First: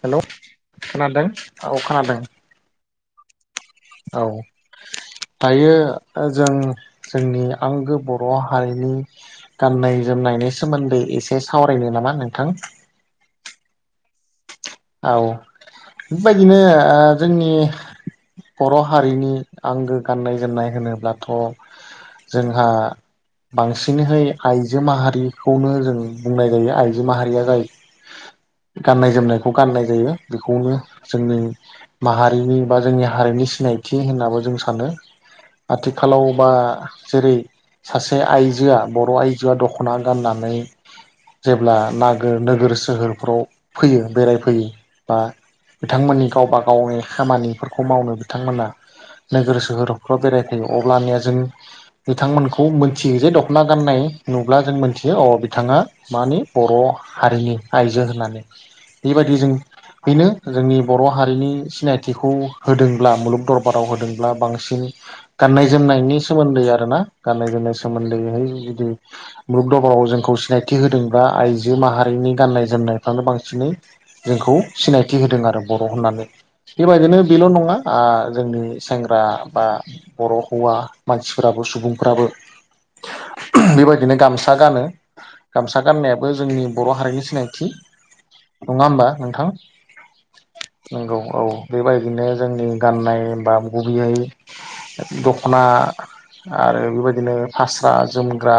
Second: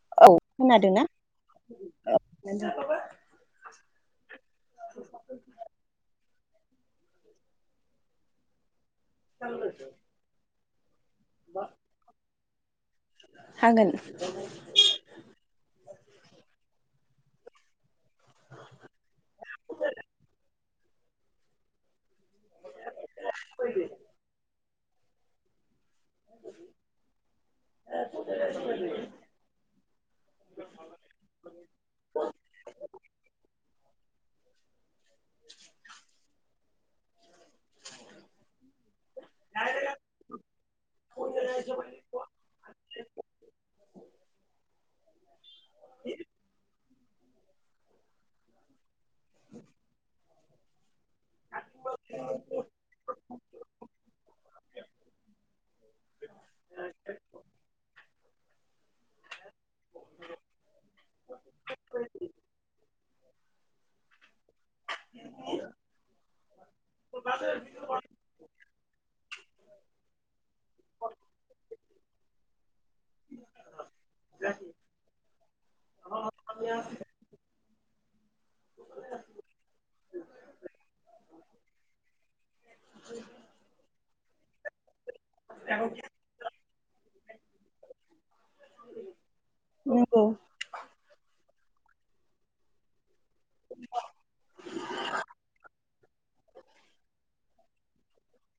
हेल औ खोनादोंना खाोनादों औ खोनादों। औ दायो ओ जों जोंनि आंगो बर' हारिनि गाननाय जोमनायनि सोमोन्दै ए से सावरायनो नामा नोंथां? हागोन। औ बेबायदिनो ओ जोंनि बर हारिनि आंगो गाननाय जोमनाय होनोब्लाथ‌ जोंहा बांसिनहै आइजो माहारिखौनो जों बुंनाय जायो आइजो माहारिया जाय गाननाय जोमनाय गाननाय जायो बेखौनो जोंनि माहारिनि बा जोंनि हारिनि सिनायथि थि होननाबो जों सानो। आथिखालाव बा जेरै सासे आइजोआ बर आइजोआ दखना गाननानै जेब्ला नागोर नोगोर सोहोरफ्राव फैयो बेराय बा बिथांमोननि गावबा गावनि खामानिफोरखौ मावनो बिथांमोना नोगोर सोहोरावफ्राव बेराय अब्लानिया जों बिथांमोनखौ मिथियो जे दखना गाननाय नुब्ला जों मोनथियो अ बिथाङा मानि बर हारिनि आइजो होननानै [inaudible] बेबायदि जों बेनो जोंनि बर हारिनि सिनायथिखौ होदोंब्ला मुलुग दरबाराव होदोंब्ला बांसिन गाननाय जोमनायनि सोमोनदै आरोना गाननाय जोमनाय सोमोनदैहाय बिदि मुलुग दरबाराव जोंखौ सिनाय होदोंब्ला आइजो माहारि बेनि गाननाय जोमनायफ्रानो बांसिनै जोंखौ सिनायथि होदों आरो बर होननानै बेबायदिनो बेल‌'नङा आ जोंनि सेंग्रा बा बर' हौवा मानसिफोराबो सुबुंफ्राबो बेबायदिनो गामसा गानो गामसा गाननायाबो जोंनि बर' हारिनि सिनायथि नङा होमबा नोंथां नंगौ नंगौ औ बेबायदिनो जोंनि गाननाय बा गुबैयै दखना आरो बेबायदिनो फास्रा, जोमग्रा,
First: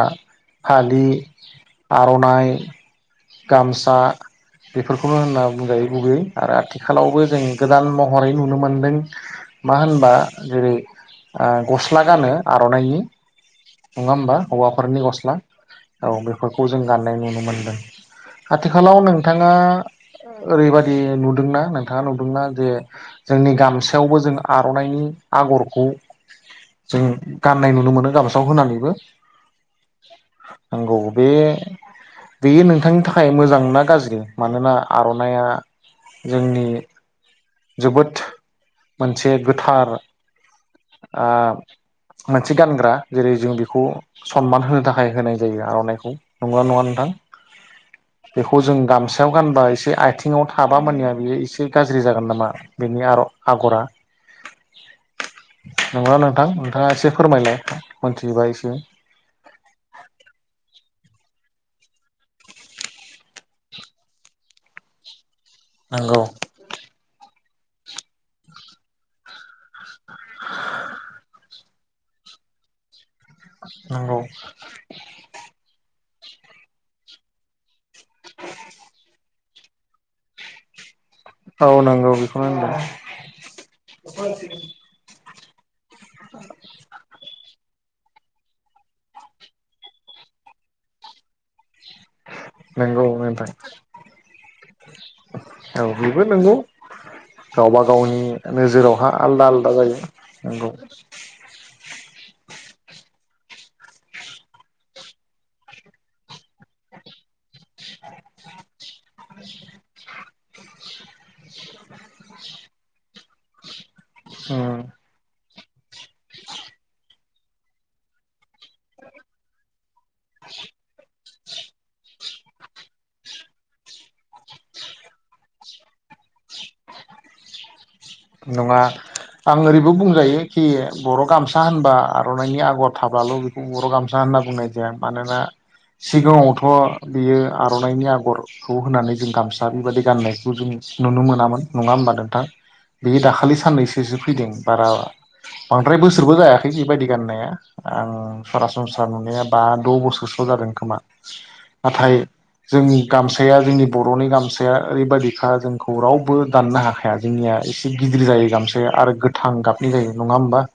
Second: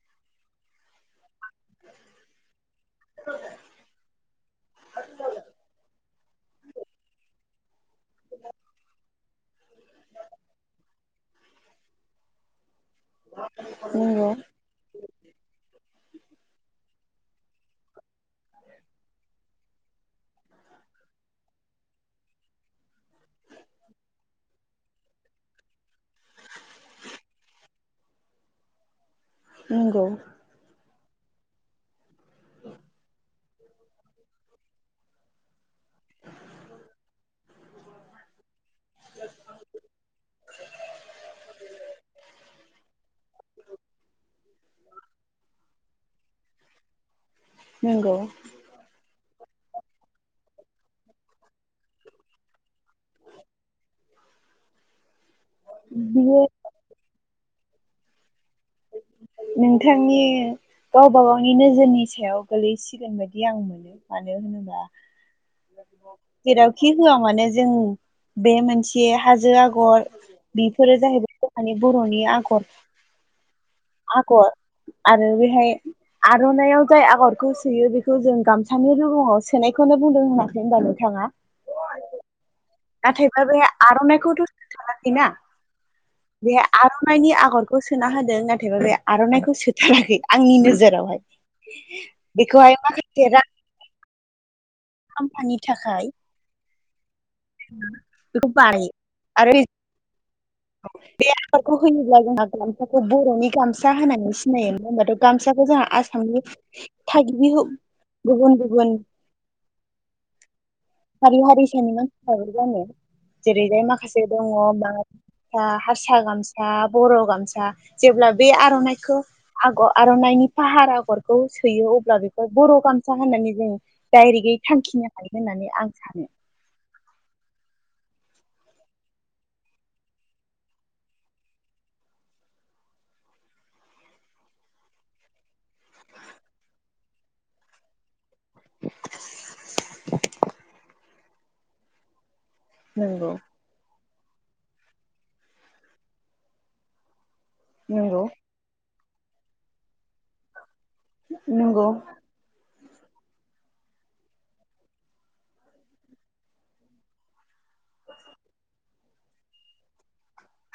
फालि, आरननाइ गामसा बेफोरखौल होनना बुंजायो गुबैयै आरो आथिखालावबो जों गोदान महरै नुनो मोनदों मा होनबा जेरै ओ गस्ला गानो आरननाइनि नङा नंगौ होमबा हौवाफोरनि गस्ला औ बेफोरखौ जों गाननाय नुनो मोनदों आथिखालाव नोंथाङा ओरैबादि नुदोंना नोंथाङा नुदोंना जे जोंनि गामसायावबो जों आरननाइनि आगरखौ जों गाननाय नुनो मोनो गाबो फोराव होनानैबो नंगौ नंगौ बे बेयो नोंथांनि थाखाय मोजां ना गाज्रि मानोना आरननाइया जोंनि जोबोद मोनसे गोथार ओ मोनसे गानग्रा जेरै जों बेखौ सनमान होनो थाखाय होनाय जायो आरननाइखौ नगौ ना नङा नोंथां? नंगौ बेखौ जों गामसा गानबा एसे आथिंङाव थाबा मोने बेयो एसे गाज्रि जागोन नामा बेनि आगरा नंगोना बियो नोंथां नोंथाङा एसे फोरमायलाय खनथिबा इसे नोंथांनि गावबा गावनि नोजोरनि सायाव गोलैसिगोन बायदि आं मोनो मानो होनोबा नंगौ जेरावखि होआ मानो जों बे मोनसे हाजो आग र बेफोरो जाहैबाय बर'नि आगर [inaudible] आगर आरो बेहाय आरननाइयाव जाय आगरखौ सोयो बेखौ जों गामसानि रुगुङाव सोनायखौनो बुंदों होनाखै होनबा नों ङा औ नंगौ बेखौनो होनदों नाथायबा बे आरननाइखौथ होनो थाङाखैना। बे आरननाइनि आगर खौ सोना होदों नाथायबा बे आरननाइखौ सोथाराखै आंनि नोजोराव बेखौहाय नंगौ माखासे नोंथां खामफानि औ थाखाय बेबो नंगौ गावबा गावनि बेखौ बानायो नोजोरावहा आलदा आरो आलदा जायो नंगौ। बे आगरखौ होयोब्ला जोंहा गामसाखौ बर'नि गामसा होननानै सिनायो मानो होनबाथ गामसाखौ जोंहा आसामनि थागिबि हो गुबुन गुबुन हारि हारिसानि मान सिबै गानो जेरैजाय माख खासे दङ उम बा सा हारसा गामसा बर' गाम सा जेब्ला बे आर'नाइखौ आगर आर'नाइनि फाहार आगर खौ सोयो। अब्ला बेखौ बर' गामसा होननानै जों डाइरेक्टयै थांखिनो हायो होननानै आं सानो नङा आं ओरैबो बुंजायो खि बर' गामसा होनबा आर'नाइनि आगर थाबल बेखौ बर' गामसा होनना बुंनाय जाया। मानोना सिगाङावथ बियो आर'नाइनि आगर खौ होनानै जों गामसा बेबायदि गाननायखौ जों नुनो मोनामोन। नङा होमबा नोंथां। बेयो नंगौ दाखालि साननै सो फैदों बारा बांद्राय बोसोरबो जायाखै बेबायदि गाननाया। आं नंगौ सरासन स्रा नुनाया बा द बोसोरसोल जादों। खोमा नंगौ नाथाय जोंनि गामसाया जोंनि बर'नि गामसाया ओरैबायदिखा जोंखौ रावबो दाननो हाखाया जोंनिया। गिदिर जायो गामसाया आरो गोथां गाबनि जायो नङा होमबा?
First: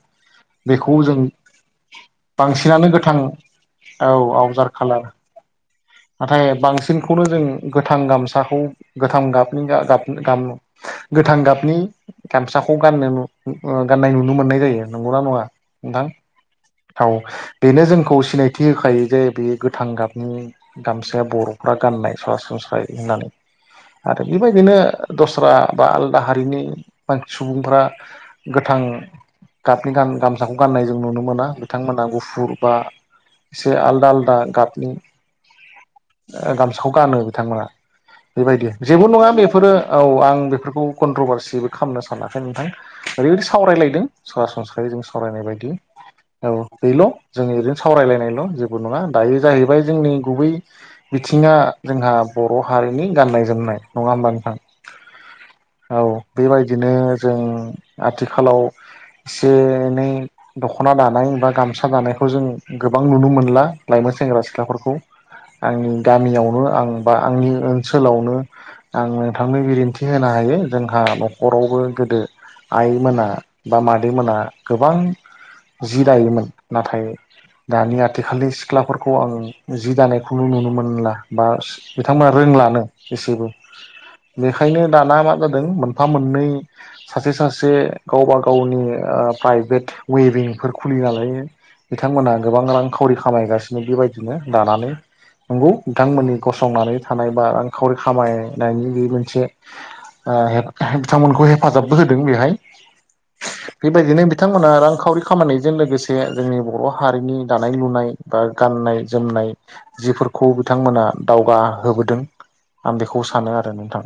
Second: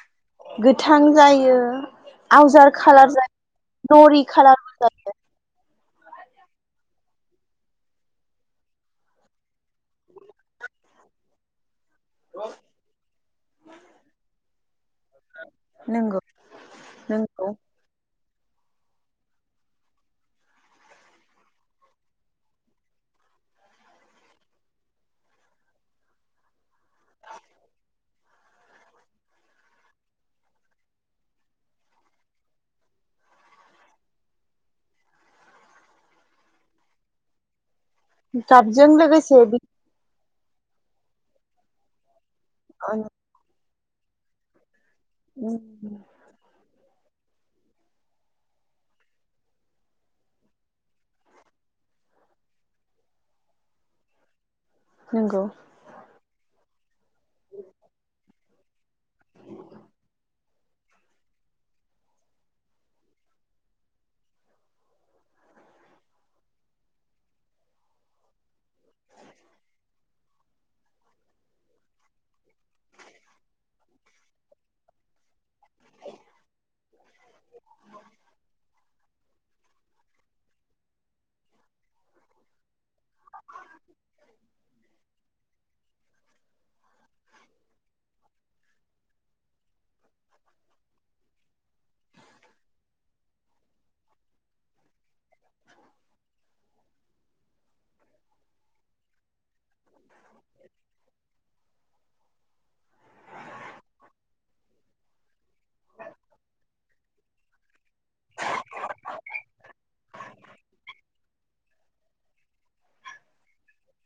बेखौ गोथां जों जायो आवजार बांसिनानो खालार गोथां जायो औ नरि आवजार खालारबो खालार जायो। नाथाय बांसिनखौनो जों गोथां गामसाखौ गोथां गाबनि [unintelligible] गोथां गाबनि गामसाखौ गाननो नु गाननाय नुनो मोननाय जायो नंगौना नङा नंगौ नोंथां औ नंगौ बेनो जोंखौ सिनायथि होखायो जे बे गोथां गाबनि गामसाया बर'फ्रा गाननाय सरासनस्रायै होननानै आरो बेबायदिनो दस्रा बा आलादा हारिनि बां सुबुंफ्रा गोथां गाबनि गान गामसाखौ गाननाय जों नुनो मोना बिथांमोना गुफुर बा एसे आलदा आलदा गाबनि ओ गामसाखौ गानो बिथांमोना। बेबायदि गाबजों जेबो नङा लोगोसे बि बेफोरो औ आं बेफोरखौ कन्ट्रभारसि खामनो सा सानाखै नोंथां ओैरैबायदि सावरायलाय दों सरासन दा बे जों सावरायनाय बायदि औ बेल' जों ओरैनो सावरायलायनायल' जेबो नङा दायो जाहैबाय जोंनि गुबै बिथिङा जोंहा बर' हारिनि गाननाय जोमनाय। नङा होमबा नोंथां? नोंगौ औ बेबायदिनो जों आथिखालाव एसे एनै दख'ना दानाय बा गामसा दानायखौ जों गोबां नुनो मोनला लाइमोन सेंग्रा सिख्लाफोरखौ आंनि गामियावनो आं बा आंनि ओनसोलावनो आं नोंथांनो बिदिन्थि होनो हायो जोंहा न' खरावबो गोदो आइ मोना बा मादै मोना गोबां जि दायोमोन नाथाय दानि आथिखालनि सिख्लाफोरखौ आं जि दानायखौनो नुनो मोनला बा बिथांमोना रोंलानो। एसेबो बेखायनो दाना मा जादों मोन फा मोननै सासे सासे गावबा गावनि ओ प्राइभेट वेभिंफोर खुलिना लायो बिथांमोनहा गोबां रां खावरि खामायगास सिनो बेबायदिनो दानानै नंगौ बिथांमोननि गसंनानै थानाय बा रांखावरि खामायनायनि बे मोनसे ओ हेफा बिथांमोनखौ हेफाजाबबो होदों बेहाय बेबायदिनो बिथांमोना रांखावरि खामनायजों लोगोसे जोंनि बर' हारिनि दानाय लुनाय बा गाननाय जोमनाय जिफोरखौ बिथांमोना दावगाहोबोदों आं बेखौ सानो आरो नोंथां।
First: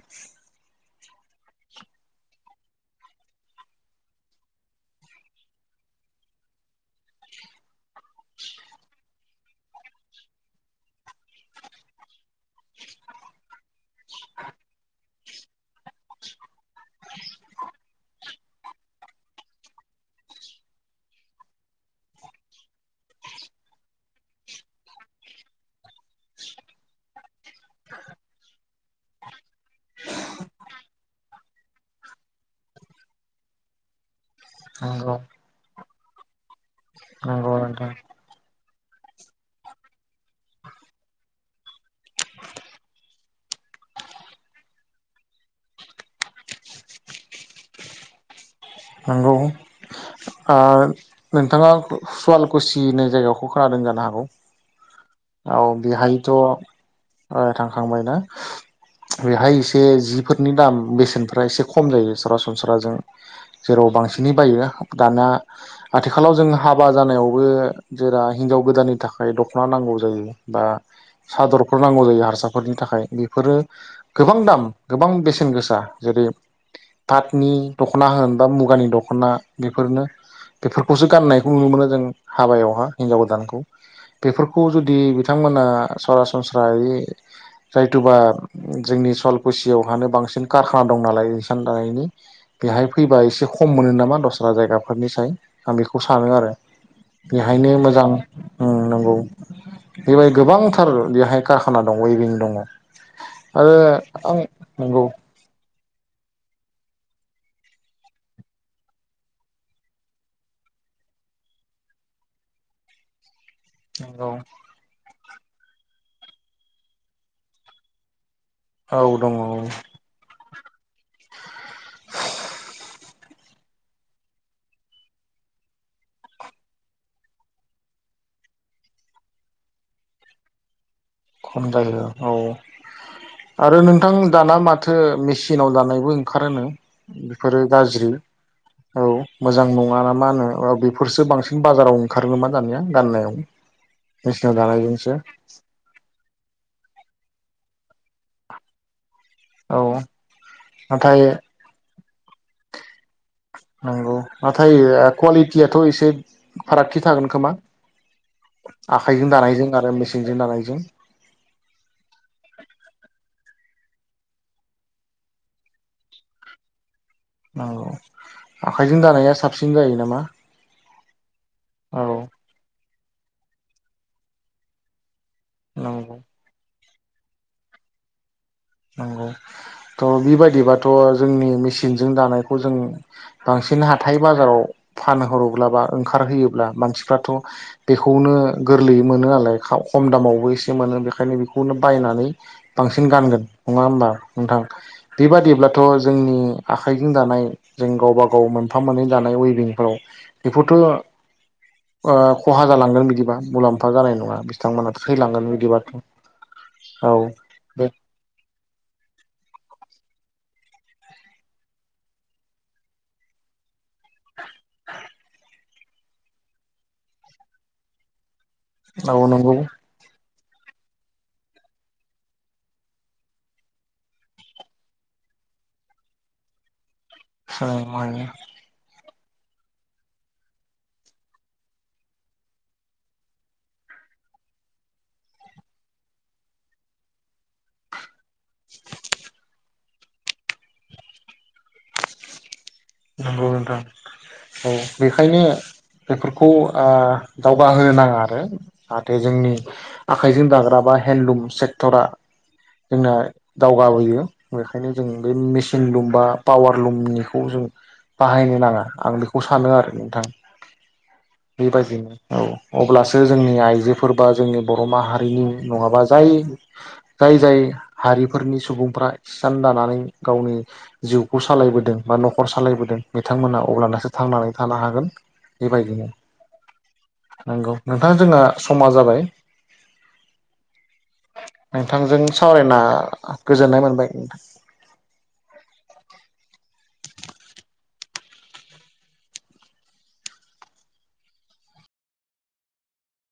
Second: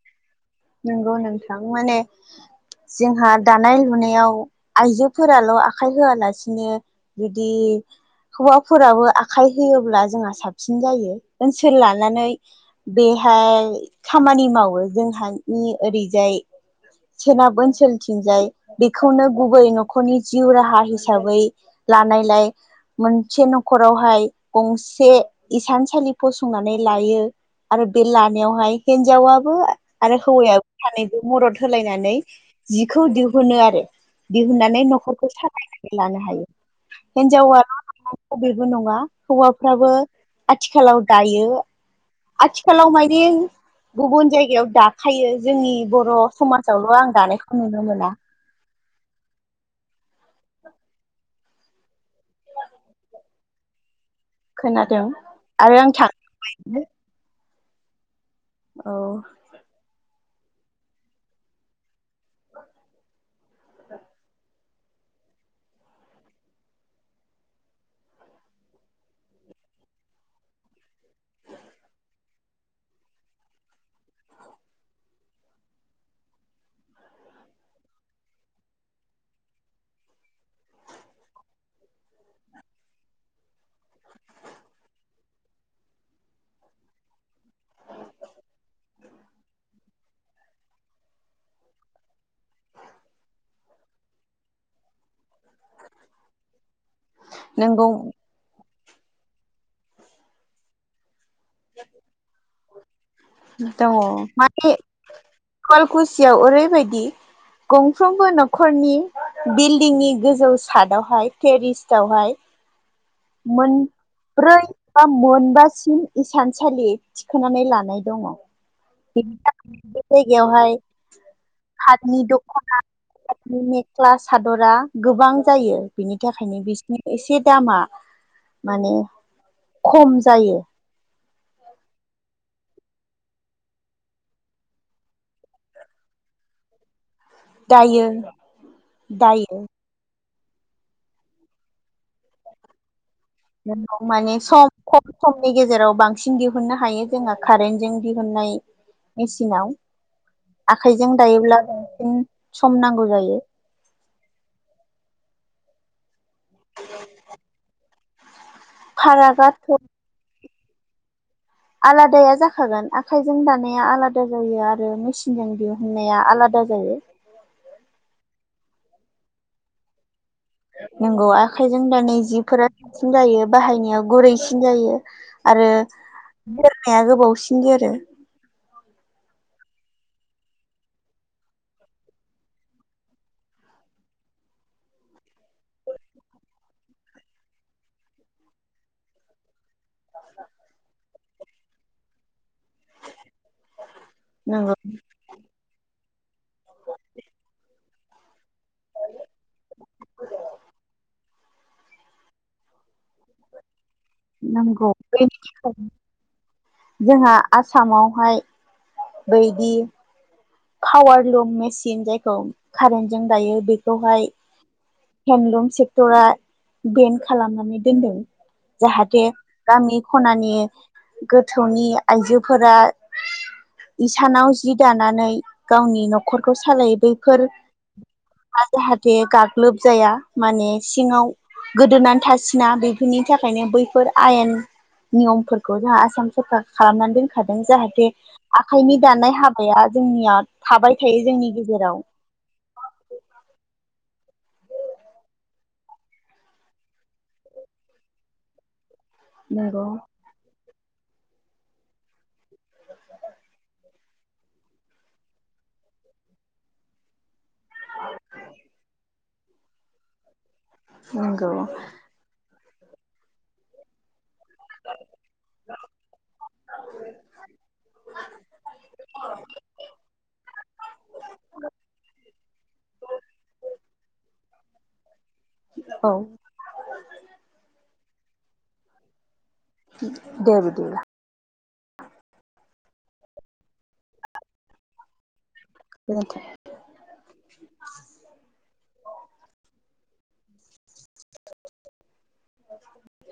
नंगौ नोंथां माने जोंहा दानाय लुनायाव आइजोफोराल' आखाइ होआलासिनो जुदि हौवाफोराबो आखाइ होयोब्ला जोंहा साबसिन जायो। ओनसोल लानानै बेहाय खामानि मावो जोंहा नि ओरैजाय सोनाब ओनसोलथिंजाय बेखौनो गुबै न'खरनि जिउ राहा हिसाबै लानायलाय मोनसे न'खरावहाय गंसे इसानसालि फसंनानै लायो आरो बे लानायावहाय हिनजावाबो आरो हौवायाबो सानैबो मदद होलायनानै जिखौ दिहुनो आरो। दिहुननानै नंगौ न'खरखौ सालायनो लानो हायो। नंगौ हिनजावा नोंथां [unintelligible] बो नङा हौवाफ्राबो आथिखालाव दायो आथिखालाव माइरें गुबुन जायगायाव दा खायो जोंनि बर' समाजावल' आं दानायखौ नुनो मोना। नोंगौ ओ नोंथाङा सुवालकुसि होननाय जायगाखौ खोनादों जानो हागौ। खोनादों औ आरो आं थां [inaudible] बायबो थांबायना? बेहाय इसे जिफोरनि दाम बेसेनफ्रा एसे खम जायो सरासनस्राजों जेराव बांसिनै बायो दाया आथिखालाव जों हाबा जानायावबो जेरा हिनजाव गोदाननि थाखाय दख'ना नांगौ जायो बा सादरफोर नांगौ जायो हारसाफोरनि थाखाय बेफोरो गोबां दाम गोबां बेसेन गोसा जेरै फातनि दख'ना होन बा मुगानि दख'ना बेफोरनो बेफोरखौसो गाननायखौ नुनो मोनो जों हाबायावहा हिनजाव गोदानखौ बेफोरखौ जुदि बिथांमोना सरासनस्रायै जायथुबा जोंनि सवालकुसियावहानो बांसिन कारखाना दं नालाय इसान दानायनि बेहाय फैबा एसे खम मोनो नामा दस्रा जायगा फोरनि साय आं बेखौ सानो आरो बेहायनो नोंगौ मोजां नांगौ बेबायदि गोबांथार बेहाय कारखाना दङ वेइभिं दङ नंगौ हुवालकुसियाव ओरैबायदि गंफ्रोमबो न'खरनि बिल्डिंनि गोजौ सादावहाय टेरिस्वहाय मोन नंगौ ब्रै मोनबासिम इसानसालि थिखोनानै लानाय दङ औ [unintelligible] बे दङ जायगायाव हाय पाठनि दखना पाठनि मेक्ला सादरा गोबां जायो बिनि थाखायनो बिसिनि एसे दामा माने खम जायो खम जायो औ आरो नोंथां दाना माथो मेचिनाव दानायबो ओंखारोनो बेफोरो दायो गाज्रि औ दायो मोजां नङा ना मा नो औ बेफोरसो बांसिन बाजाराव ओंखारोम [unintelligible] मा दानिया गाननायाव नोंगौ माने मेचिनाव सम खम दानायजोंसो समनि गेजेराव बांसिन दिहुननो हायो जोङो कारेन्टजों दिहुननाय मेचिनाव औ आखाइजों नाथाय दायोब्ला बांसिन सम नांगौ जायो थ' इसे फारागथि थागोन खोमा आखाइजों दानायजों फारागाथ' आरो मेसेंजों दानायजों आलादाया जाखागोन आखाइजों दानाया आलादा जायो आरो मेसिनजों दिहुननाया आलादा जायो औ आखाइजों दानाया साबसिन जायो नामा नोंगौवा आखाइजों औ दानाय जिफोरा साबसिन जायो बाहायनायाव गुरैसिन जायो आरो नंगौ बे हाया गोबावसिन जोरो नंगौ थ' बिबायदिबाथ' जोंनि मेसिनजों दानायखौ जों बांसिन हाथाय बाजाराव फानहरोब्ला बा ओंखारहोयोब्ला मानसिफ्राथ' बेखौनो गोरलैयै मोनो नालाय खम दामावबो एसे मोनो बेखायनो बेखौ बेखौनो बायनानै बांसिन गानगोन नङा होमबा नोंथां नंगौ बेबादिब्लाथ' जोंनि आखाइजों दानाय जों गावबा गाव मोन एफाम [unintelligible] मोननै जानाय वेभिंफोराव बेखौथ' ओ ख'हा जालांगोन बिदिबा मुलामफा नंगौ [unintelligible] औ जोंहा बे आसामावहाय बैदि पावारलुम मेसिन जायखौ कारेन्टजों दायो बेखौहाय हेन्दलुम सेक्टरा बेन खालामनानै दोनदों औ जाहाथे नंगौ गामि खनानि गोथौनि आइजोफोरा इसानाव जि दानानै गावनि नखरखौ सालायो बेफोर [unintelligible] जाहाथे गाग्लोब जाया माने सिङाव गोदोनानै थासिना बेफोरनि थाखायनो बैफोर आयेन नियमफोरखौ जोंहा आसाम सरकार खालामनानै दोनखादों जाहाथे आखाइनि दानाय हाबाया जोंनिया थाबाय थायो जोंनि गेजेराव नंगौ नोंथां औ बेखायनो बेफोरखौ ओ दावगाहोनो नाङा आरो जाहाथे जोंनि नंगौ आखाइजों दाग्रा बा हेनलुम सेक्ट'रा जोंना दावगाबोयो बेखायनो जों बे मेसिन लुम बा पावार लुमनिखौ जों बाहायनो नाङा आं बेखौ बेखौ सानो आरो नोंथां नंगौ बेबायदिनो औ अब्लासो जोंनि आइजोफोर बा जोंनि बर' माहारिनि नङाबा जाय जाय जाय हारिफोरनि सुबुंफ्रा हिसान दानानै गावनि जिउखौ सालायबोदों बा नखर बिथांमोना अब्लानासो थांनानै थानो हागोन बेबायदिनो औ नंगौ नोंथां जोंना समा जाबाय दे बिदिब्ला नोंथांजों सावरायना गोजोननाय मोनबाय नोंथां। गोजोनथों [unintelligible]